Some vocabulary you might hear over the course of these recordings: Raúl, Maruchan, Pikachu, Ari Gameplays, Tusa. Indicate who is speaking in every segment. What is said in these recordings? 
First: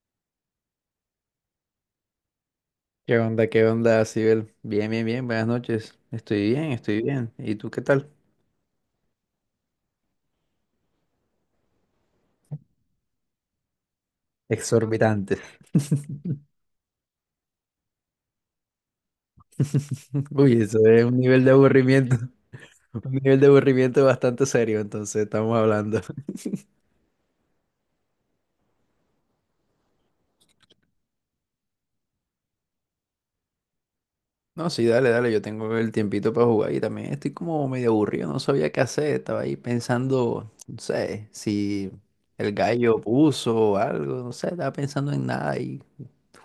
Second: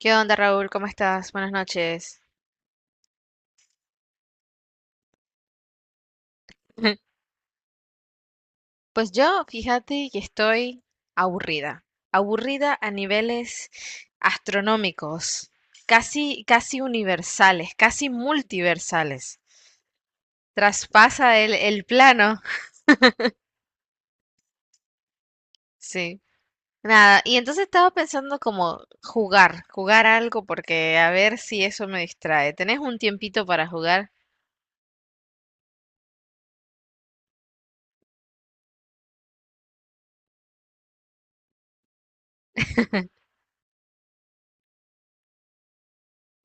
Speaker 1: ¿Qué onda, Raúl? ¿Cómo estás? Buenas noches.
Speaker 2: ¿Qué onda? ¿Qué onda, Sibel? Bien, bien, bien, buenas noches. Estoy bien, estoy bien. ¿Y tú qué tal?
Speaker 1: Pues yo, fíjate que estoy aburrida, aburrida a niveles
Speaker 2: Exorbitantes.
Speaker 1: astronómicos, casi universales, casi multiversales.
Speaker 2: Uy, eso es un
Speaker 1: Traspasa
Speaker 2: nivel de
Speaker 1: el
Speaker 2: aburrimiento,
Speaker 1: plano.
Speaker 2: un nivel de aburrimiento bastante serio, entonces estamos hablando.
Speaker 1: Sí. Nada, y entonces estaba pensando como jugar algo porque a ver si eso me distrae. ¿Tenés un tiempito para jugar?
Speaker 2: No, sí, dale, dale, yo tengo el tiempito para jugar y también estoy como medio aburrido, no sabía qué hacer, estaba ahí pensando, no sé, si el gallo puso algo, no sé, estaba pensando en nada y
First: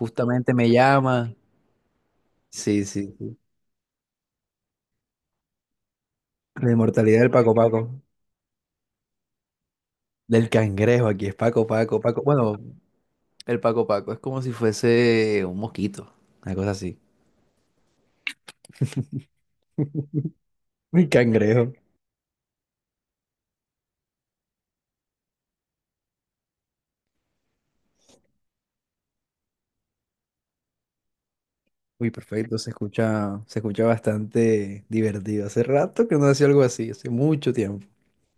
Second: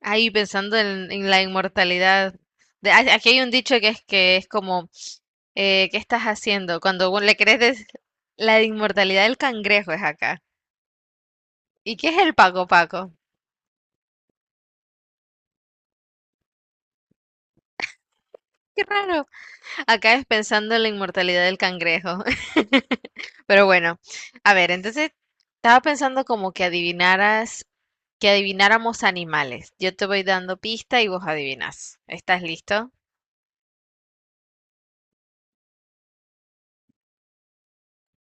Speaker 1: Ahí
Speaker 2: me
Speaker 1: pensando en
Speaker 2: llama.
Speaker 1: la inmortalidad.
Speaker 2: Sí, sí.
Speaker 1: Aquí
Speaker 2: Sí.
Speaker 1: hay un dicho que es como, ¿qué estás
Speaker 2: La
Speaker 1: haciendo? Cuando
Speaker 2: inmortalidad
Speaker 1: vos
Speaker 2: del
Speaker 1: le
Speaker 2: Paco
Speaker 1: crees
Speaker 2: Paco.
Speaker 1: la inmortalidad del cangrejo es acá.
Speaker 2: Del cangrejo, aquí es Paco
Speaker 1: ¿Y
Speaker 2: Paco,
Speaker 1: qué es
Speaker 2: Paco.
Speaker 1: el
Speaker 2: Bueno,
Speaker 1: Paco Paco?
Speaker 2: el Paco Paco es como si fuese un mosquito, una cosa así.
Speaker 1: Qué raro. Acá es pensando en la
Speaker 2: Un
Speaker 1: inmortalidad del
Speaker 2: cangrejo.
Speaker 1: cangrejo. Pero bueno, a ver, entonces estaba pensando como que adivinaras, que adivináramos animales. Yo te voy dando pista y vos adivinas.
Speaker 2: Uy,
Speaker 1: ¿Estás
Speaker 2: perfecto,
Speaker 1: listo?
Speaker 2: se escucha bastante divertido. Hace rato que no hacía algo así, hace mucho tiempo.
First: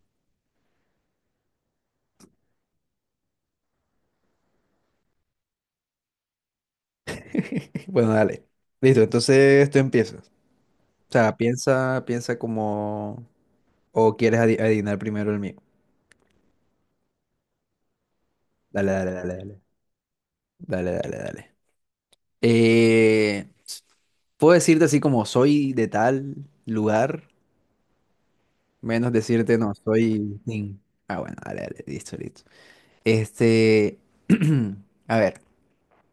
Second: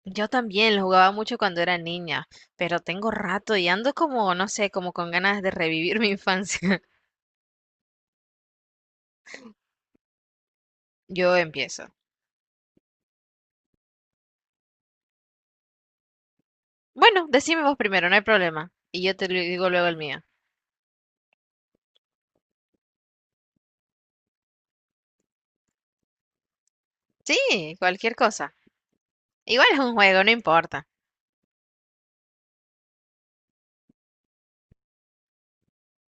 Speaker 1: Yo también lo jugaba mucho cuando era niña, pero tengo rato y ando como, no sé, como con ganas de revivir mi infancia.
Speaker 2: Bueno, dale. Listo, entonces tú empiezas. O sea,
Speaker 1: Yo empiezo.
Speaker 2: piensa, piensa como... O quieres adivinar primero el mío.
Speaker 1: Bueno, decime vos primero, no hay problema.
Speaker 2: Dale,
Speaker 1: Y
Speaker 2: dale,
Speaker 1: yo te
Speaker 2: dale,
Speaker 1: lo
Speaker 2: dale.
Speaker 1: digo luego el mío.
Speaker 2: Dale, dale, dale. Eh, puedo decirte así como soy de tal lugar.
Speaker 1: Sí, cualquier cosa.
Speaker 2: Menos decirte
Speaker 1: Igual
Speaker 2: no,
Speaker 1: es un juego, no
Speaker 2: soy... nin".
Speaker 1: importa.
Speaker 2: Ah, bueno, dale, dale, listo, listo. Este, a ver,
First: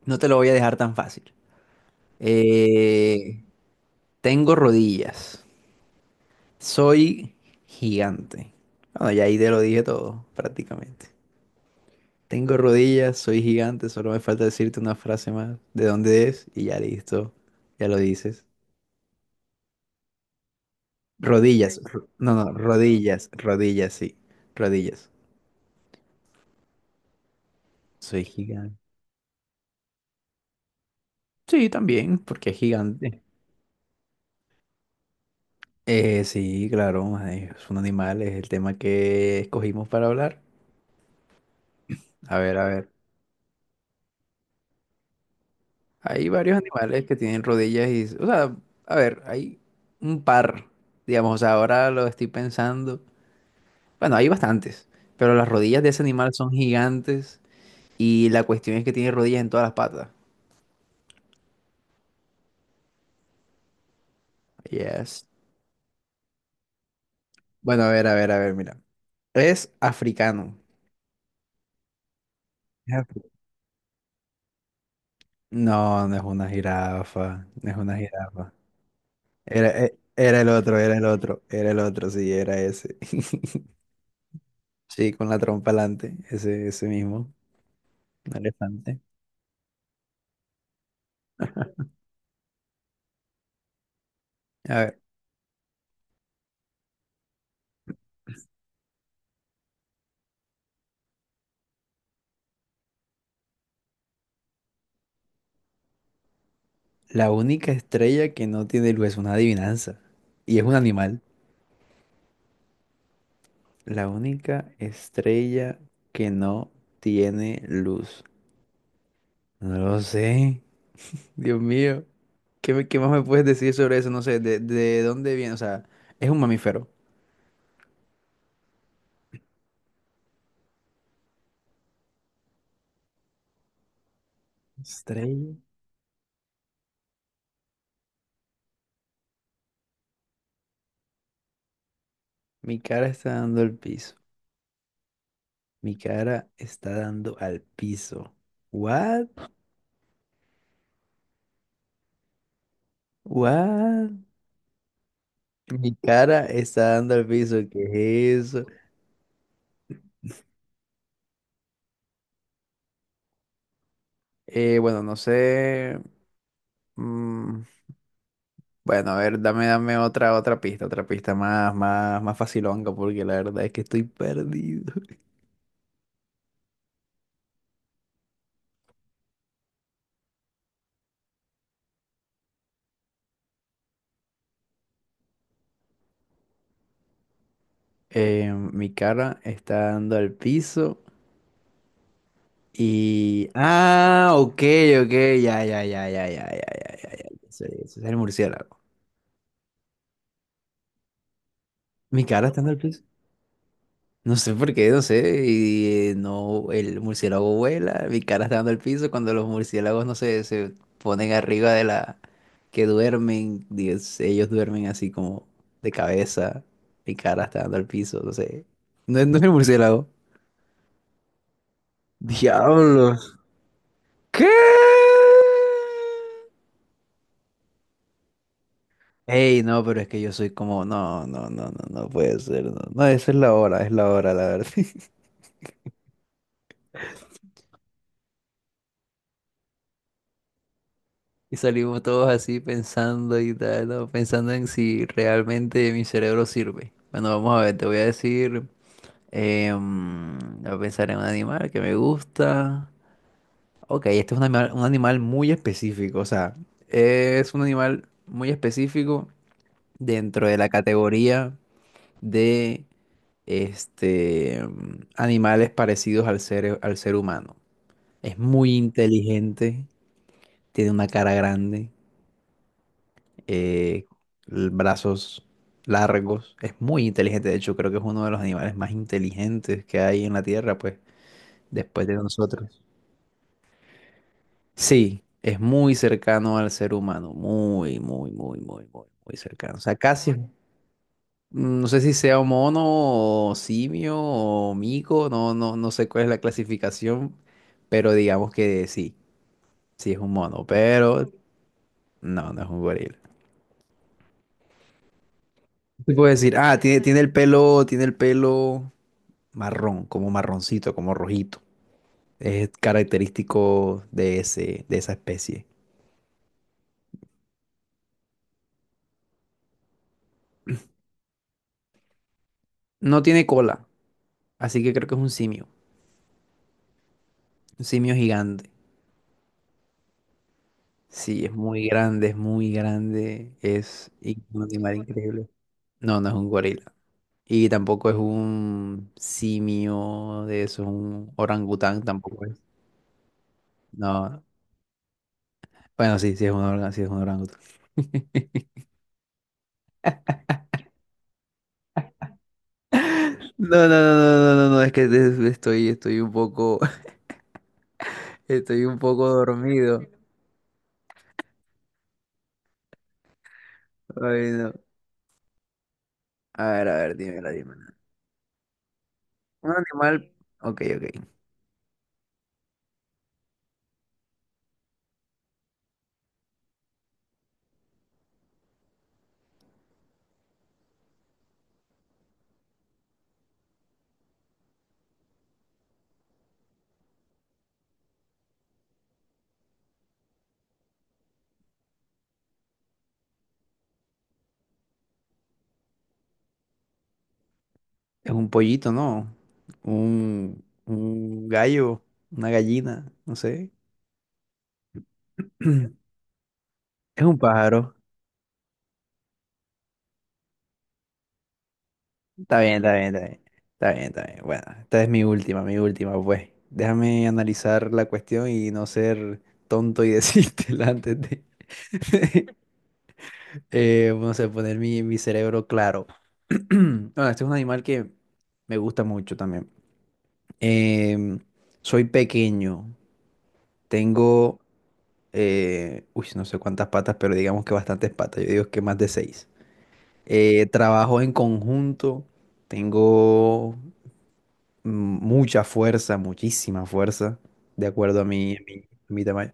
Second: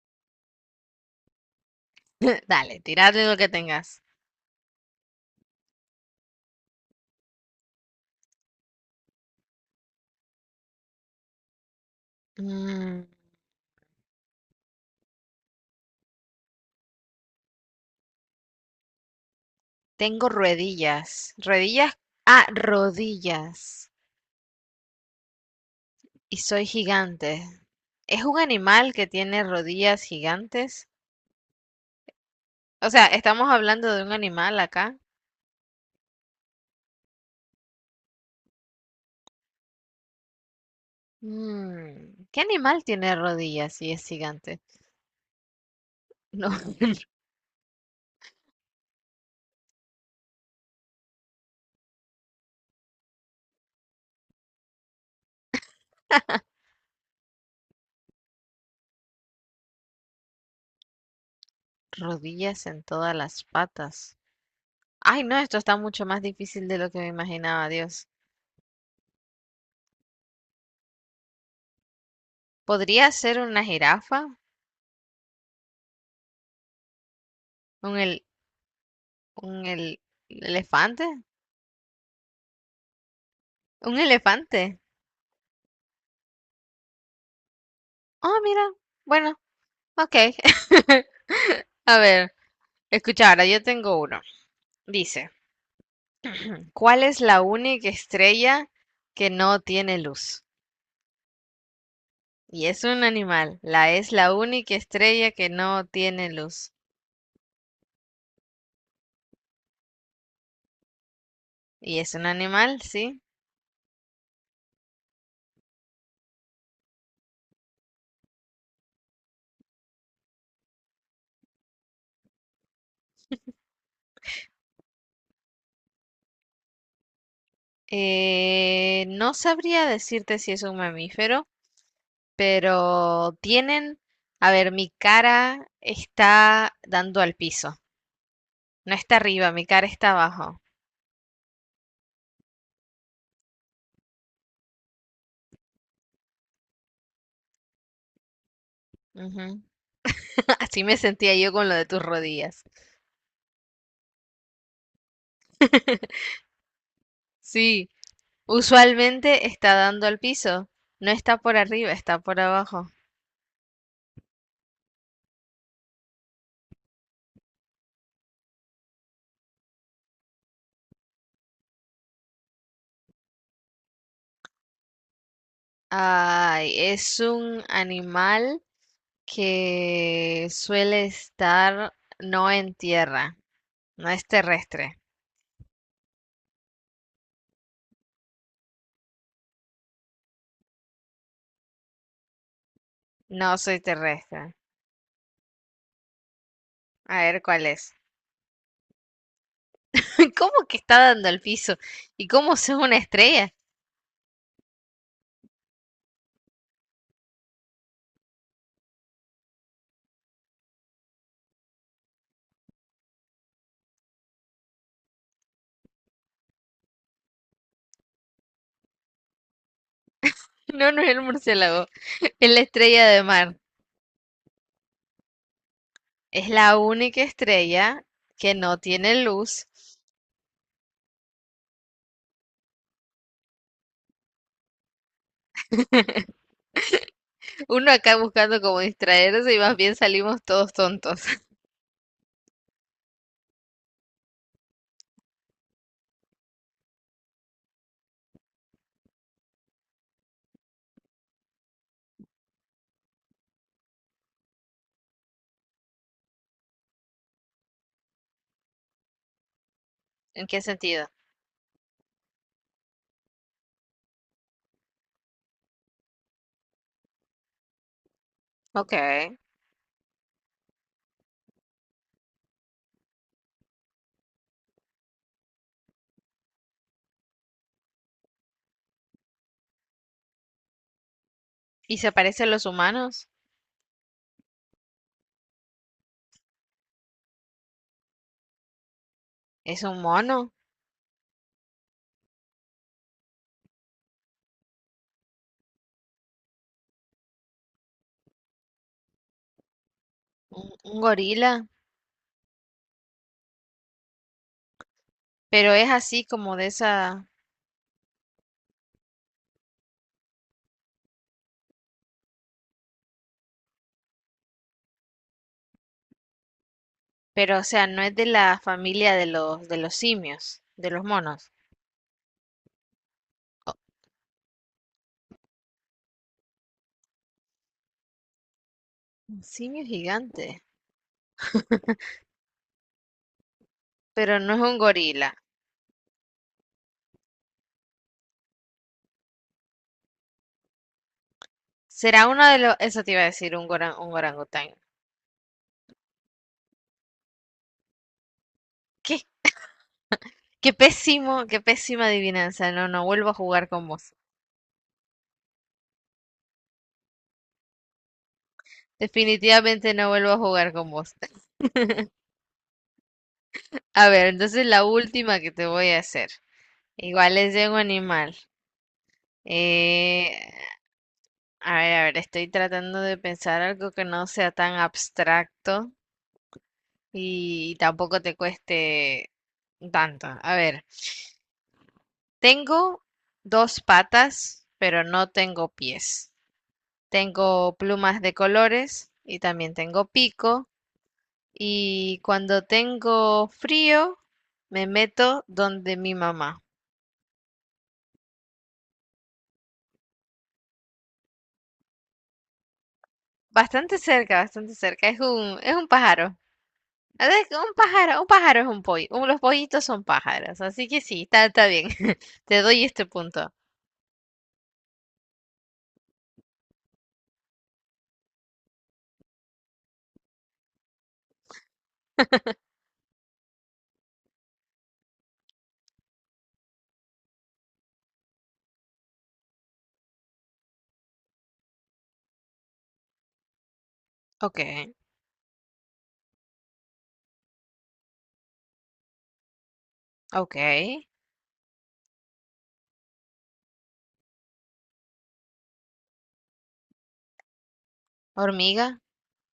Speaker 2: no te lo voy a dejar tan fácil.
Speaker 1: Dale, tiradle lo
Speaker 2: Eh,
Speaker 1: que tengas.
Speaker 2: tengo rodillas. Soy gigante. Bueno, ya ahí te lo dije todo, prácticamente. Tengo
Speaker 1: Mm,
Speaker 2: rodillas, soy gigante, solo me falta decirte una frase más de dónde es y ya listo, ya lo dices.
Speaker 1: tengo ruedillas.
Speaker 2: Rodillas,
Speaker 1: Ruedillas.
Speaker 2: ro- no,
Speaker 1: Ah,
Speaker 2: no, rodillas,
Speaker 1: rodillas.
Speaker 2: rodillas, sí, rodillas.
Speaker 1: Y soy gigante.
Speaker 2: Soy
Speaker 1: ¿Es un
Speaker 2: gigante.
Speaker 1: animal que tiene rodillas gigantes?
Speaker 2: Sí, también, porque es
Speaker 1: O sea,
Speaker 2: gigante.
Speaker 1: ¿estamos hablando de un animal acá?
Speaker 2: Sí, claro, mae, es un animal, es el tema que escogimos para hablar.
Speaker 1: Mm,
Speaker 2: A
Speaker 1: ¿qué
Speaker 2: ver, a
Speaker 1: animal
Speaker 2: ver.
Speaker 1: tiene rodillas y es gigante?
Speaker 2: Hay
Speaker 1: No,
Speaker 2: varios animales que tienen rodillas y, o sea, a ver, hay un par, digamos, o sea, ahora lo estoy pensando. Bueno, hay bastantes, pero las rodillas de ese animal son gigantes y la cuestión es que tiene rodillas en todas las patas.
Speaker 1: rodillas en todas las patas. Ay,
Speaker 2: Yes.
Speaker 1: no, esto está mucho más difícil de lo que me imaginaba,
Speaker 2: Bueno, a ver,
Speaker 1: Dios.
Speaker 2: a ver, a ver, mira. Es africano. Es
Speaker 1: ¿Podría
Speaker 2: afri-
Speaker 1: ser una jirafa?
Speaker 2: No, no es una jirafa, no es una
Speaker 1: ¿Un el,
Speaker 2: jirafa.
Speaker 1: un
Speaker 2: Era,
Speaker 1: el-
Speaker 2: era el otro, era el
Speaker 1: elefante?
Speaker 2: otro, era el otro, sí, era ese.
Speaker 1: ¿Un elefante?
Speaker 2: Sí, con la trompa alante, ese mismo, un
Speaker 1: Oh, mira.
Speaker 2: elefante.
Speaker 1: Bueno, ok. A ver, escucha, ahora yo tengo uno.
Speaker 2: A ver,
Speaker 1: Dice, ¿cuál es la única estrella que no tiene luz? Y es un animal. La es la única estrella que no tiene luz.
Speaker 2: la única estrella que no tiene luz es una adivinanza. Y es un animal.
Speaker 1: Y es un animal, sí.
Speaker 2: La única estrella que no tiene luz. No lo sé. Dios mío. ¿Qué, qué más me puedes decir sobre eso? No sé, de dónde viene? O sea, es un mamífero.
Speaker 1: No sabría decirte si es un mamífero, pero tienen... A ver, mi
Speaker 2: Estrella.
Speaker 1: cara está dando al piso. No está arriba, mi cara está abajo.
Speaker 2: Mi cara está dando el piso. Mi cara está dando al piso. What?
Speaker 1: Ujú. Así me sentía yo con lo de tus rodillas.
Speaker 2: What? Mi cara está dando al piso.
Speaker 1: Sí,
Speaker 2: ¿Qué es eso?
Speaker 1: usualmente está dando al piso. No está por arriba, está por abajo.
Speaker 2: Bueno, no sé. mm, bueno, a ver, dame, dame otra, otra pista más, más, más facilonga, porque la verdad es que estoy perdido.
Speaker 1: Ay, es un animal que suele estar no en tierra, no es terrestre,
Speaker 2: Mi cara está dando al piso y...
Speaker 1: no soy
Speaker 2: Ah,
Speaker 1: terrestre.
Speaker 2: ok, ok, ya, ya, ya, ya, ya, ya, ya, ya, ya.
Speaker 1: A
Speaker 2: Ya,
Speaker 1: ver
Speaker 2: ese
Speaker 1: cuál es.
Speaker 2: es el murciélago.
Speaker 1: ¿Cómo que está dando al piso?
Speaker 2: Mi
Speaker 1: ¿Y
Speaker 2: cara
Speaker 1: cómo
Speaker 2: está
Speaker 1: es
Speaker 2: dando al
Speaker 1: una
Speaker 2: piso.
Speaker 1: estrella?
Speaker 2: No sé por qué, no sé. Y no, el murciélago vuela, mi cara está dando el piso cuando los murciélagos, no sé, se ponen arriba de la que duermen. Dios, ellos duermen así como de cabeza. Mi cara está dando el piso, no sé. No, no es el murciélago.
Speaker 1: No, no es el murciélago, es la estrella de
Speaker 2: Diablos.
Speaker 1: mar.
Speaker 2: ¿Qué?
Speaker 1: Es la única estrella que no tiene
Speaker 2: Ey,
Speaker 1: luz.
Speaker 2: no, pero es que yo soy como, no, no, no, no, no puede ser. No, no, esa es la hora, la verdad.
Speaker 1: Uno acá buscando como distraerse y más bien salimos todos tontos.
Speaker 2: Y salimos todos así pensando y tal, ¿no? Pensando en si realmente mi cerebro sirve. Bueno, vamos a ver, te voy a decir, voy a pensar en un animal que me gusta. Ok, este es un animal muy específico, o sea, es un animal muy específico
Speaker 1: ¿En
Speaker 2: dentro de
Speaker 1: qué
Speaker 2: la
Speaker 1: sentido?
Speaker 2: categoría de este, animales parecidos al ser humano. Es muy
Speaker 1: Ok.
Speaker 2: inteligente, tiene una cara grande eh, brazos largos. Es muy inteligente, de hecho, creo que es uno de los animales más inteligentes que hay en la Tierra, pues,
Speaker 1: ¿Y
Speaker 2: después
Speaker 1: se
Speaker 2: de
Speaker 1: parece a los
Speaker 2: nosotros.
Speaker 1: humanos?
Speaker 2: Sí, es muy cercano al ser humano, muy, muy, muy, muy, muy, muy cercano. O
Speaker 1: ¿Es
Speaker 2: sea,
Speaker 1: un
Speaker 2: casi,
Speaker 1: mono?
Speaker 2: no sé si sea mono o simio o mico, no, no, no sé cuál es la clasificación, pero digamos que sí, sí es un mono,
Speaker 1: ¿Un
Speaker 2: pero
Speaker 1: gorila?
Speaker 2: no, no es un gorila.
Speaker 1: Pero es
Speaker 2: Te
Speaker 1: así
Speaker 2: puedo decir,
Speaker 1: como de
Speaker 2: ah,
Speaker 1: esa,
Speaker 2: tiene el pelo marrón, como marroncito, como rojito. Es característico de ese, de esa especie.
Speaker 1: pero o sea, no es de la familia de los simios, de los monos.
Speaker 2: No tiene cola, así que creo que es un simio gigante.
Speaker 1: Un simio gigante,
Speaker 2: Sí, es muy grande,
Speaker 1: pero no es
Speaker 2: un
Speaker 1: un
Speaker 2: animal
Speaker 1: gorila.
Speaker 2: increíble. No, no es un gorila. Y tampoco es un simio de eso, un orangután
Speaker 1: Será
Speaker 2: tampoco
Speaker 1: uno de
Speaker 2: es.
Speaker 1: los, eso te iba a decir, un un
Speaker 2: No,
Speaker 1: orangután.
Speaker 2: bueno, sí, sí es un orangután.
Speaker 1: ¿Qué? Qué pésimo, qué pésima adivinanza. No, no vuelvo a jugar
Speaker 2: No, no, no,
Speaker 1: con vos.
Speaker 2: no, no, no, no, es que estoy, estoy un poco, estoy un poco
Speaker 1: Definitivamente
Speaker 2: dormido.
Speaker 1: no vuelvo a jugar con vos. A ver,
Speaker 2: Ay,
Speaker 1: entonces
Speaker 2: no.
Speaker 1: la última que te voy a hacer.
Speaker 2: A ver,
Speaker 1: Igual
Speaker 2: dímela,
Speaker 1: es de un
Speaker 2: dímela.
Speaker 1: animal.
Speaker 2: Un animal.
Speaker 1: Eh,
Speaker 2: Ok, ok.
Speaker 1: a ver, estoy tratando de pensar algo que no sea tan abstracto. Y tampoco te cueste tanto. A ver, tengo dos patas, pero no tengo pies. Tengo plumas de colores y también tengo pico. Y cuando tengo frío, me meto donde mi mamá.
Speaker 2: Es un pollito, ¿no? Un gallo, una gallina, no sé.
Speaker 1: Bastante cerca, bastante cerca. Es un pájaro.
Speaker 2: Es
Speaker 1: A
Speaker 2: un
Speaker 1: ver, un
Speaker 2: pájaro.
Speaker 1: pájaro, un pájaro es un pollo. Los pollitos son pájaros. Así que sí, está, está bien.
Speaker 2: Está
Speaker 1: Te
Speaker 2: bien,
Speaker 1: doy
Speaker 2: está
Speaker 1: este
Speaker 2: bien, está bien.
Speaker 1: punto.
Speaker 2: Está bien, está bien. Bueno, esta es mi última, pues. Déjame analizar la cuestión y no ser tonto y decírtela antes de. No sé, poner mi, mi cerebro claro. Bueno, este es un animal que me gusta mucho también. Em, soy pequeño.
Speaker 1: Ok,
Speaker 2: Tengo, uy, no sé cuántas patas, pero digamos que bastantes patas. Yo digo que más de seis.
Speaker 1: ok.
Speaker 2: Trabajo en conjunto. Tengo mm, mucha fuerza, muchísima fuerza, de acuerdo a mi, a mi,
Speaker 1: Hormiga.
Speaker 2: a mi tamaño.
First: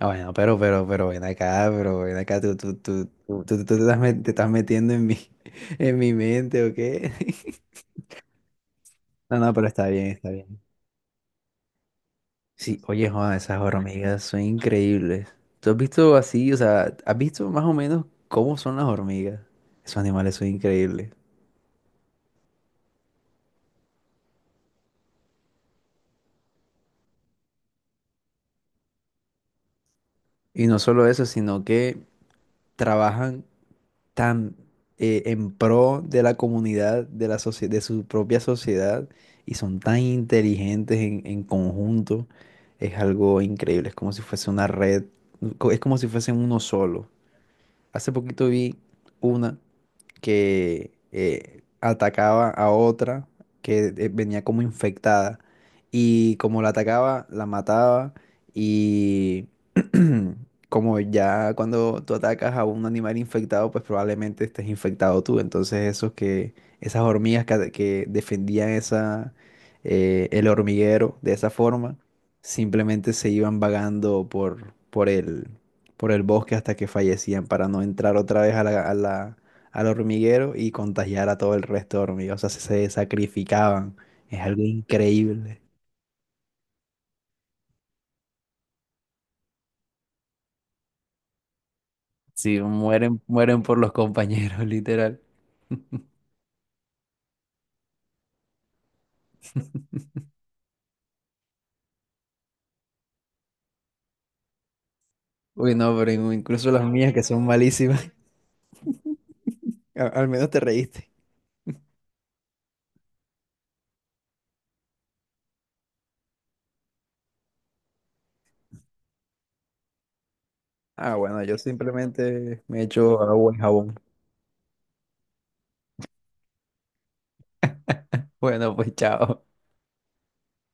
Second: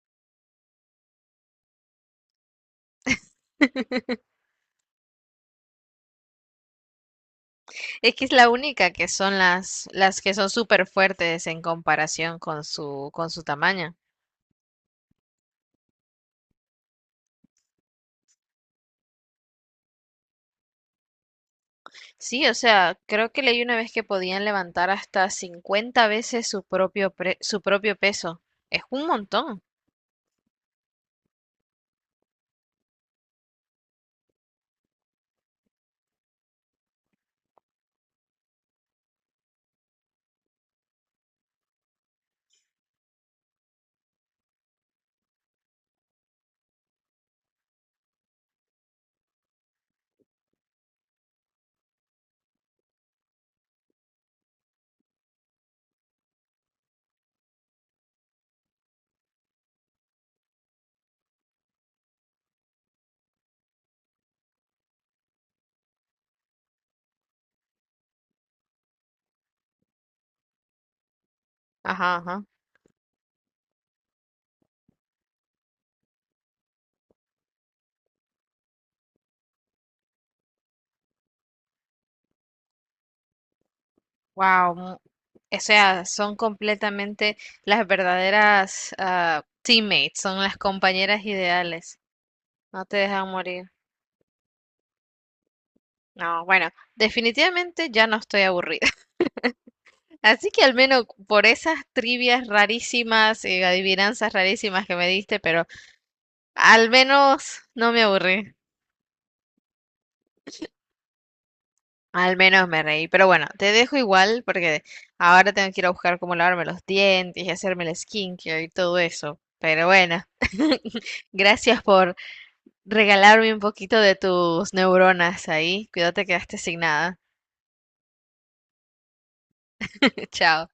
Speaker 2: Ah, bueno, pero, ven acá, tú, tú te te estás metiendo en mi, en mi mente, ¿o qué?
Speaker 1: Es que es la única que
Speaker 2: No,
Speaker 1: son
Speaker 2: no, pero está bien,
Speaker 1: las
Speaker 2: está
Speaker 1: que son
Speaker 2: bien.
Speaker 1: súper fuertes en comparación con
Speaker 2: Sí, oye,
Speaker 1: su, con
Speaker 2: Juan,
Speaker 1: su
Speaker 2: esas
Speaker 1: tamaño.
Speaker 2: hormigas son increíbles. ¿Tú has visto así, o sea, has visto más o menos cómo son las hormigas? Esos animales son increíbles.
Speaker 1: Sí, o sea, creo que leí una vez que podían levantar hasta 50 veces su propio peso. Es un montón.
Speaker 2: Y no solo eso, sino que trabajan tan en pro de la comunidad, de la de su propia sociedad, y son tan inteligentes en conjunto. Es algo increíble, es como si fuese una red, es como si fuesen uno solo. Hace poquito vi una que atacaba a otra que venía como infectada y como la atacaba, la mataba y como ya cuando tú atacas a un animal infectado, pues probablemente estés infectado tú. Entonces esos que, esas hormigas que, que defendían esa, el hormiguero de esa forma,
Speaker 1: Ajá, ajá.
Speaker 2: simplemente se iban vagando por el bosque hasta que fallecían para no entrar otra vez a la, al hormiguero y contagiar a todo el resto de hormigas. O sea, se sacrificaban. Es algo
Speaker 1: Wow.
Speaker 2: increíble.
Speaker 1: O sea, son completamente las verdaderas teammates, son las compañeras ideales.
Speaker 2: Sí,
Speaker 1: No te
Speaker 2: mueren,
Speaker 1: dejan
Speaker 2: mueren
Speaker 1: morir.
Speaker 2: por los compañeros, literal.
Speaker 1: No, bueno, definitivamente ya no estoy aburrida. Así que al menos por esas trivias rarísimas, adivinanzas rarísimas que me diste, pero
Speaker 2: Uy, no, pero incluso las
Speaker 1: al
Speaker 2: mías que son
Speaker 1: menos no me
Speaker 2: malísimas,
Speaker 1: aburrí,
Speaker 2: al menos te reíste.
Speaker 1: al menos me reí. Pero bueno, te dejo igual porque ahora tengo que ir a buscar cómo lavarme los dientes y hacerme el skincare y todo eso. Pero bueno,
Speaker 2: Ah, bueno, yo
Speaker 1: gracias por
Speaker 2: simplemente me echo agua
Speaker 1: regalarme
Speaker 2: y
Speaker 1: un
Speaker 2: jabón.
Speaker 1: poquito de tus neuronas ahí. Cuídate, quedaste sin nada.
Speaker 2: Bueno, pues chao.
Speaker 1: Chao.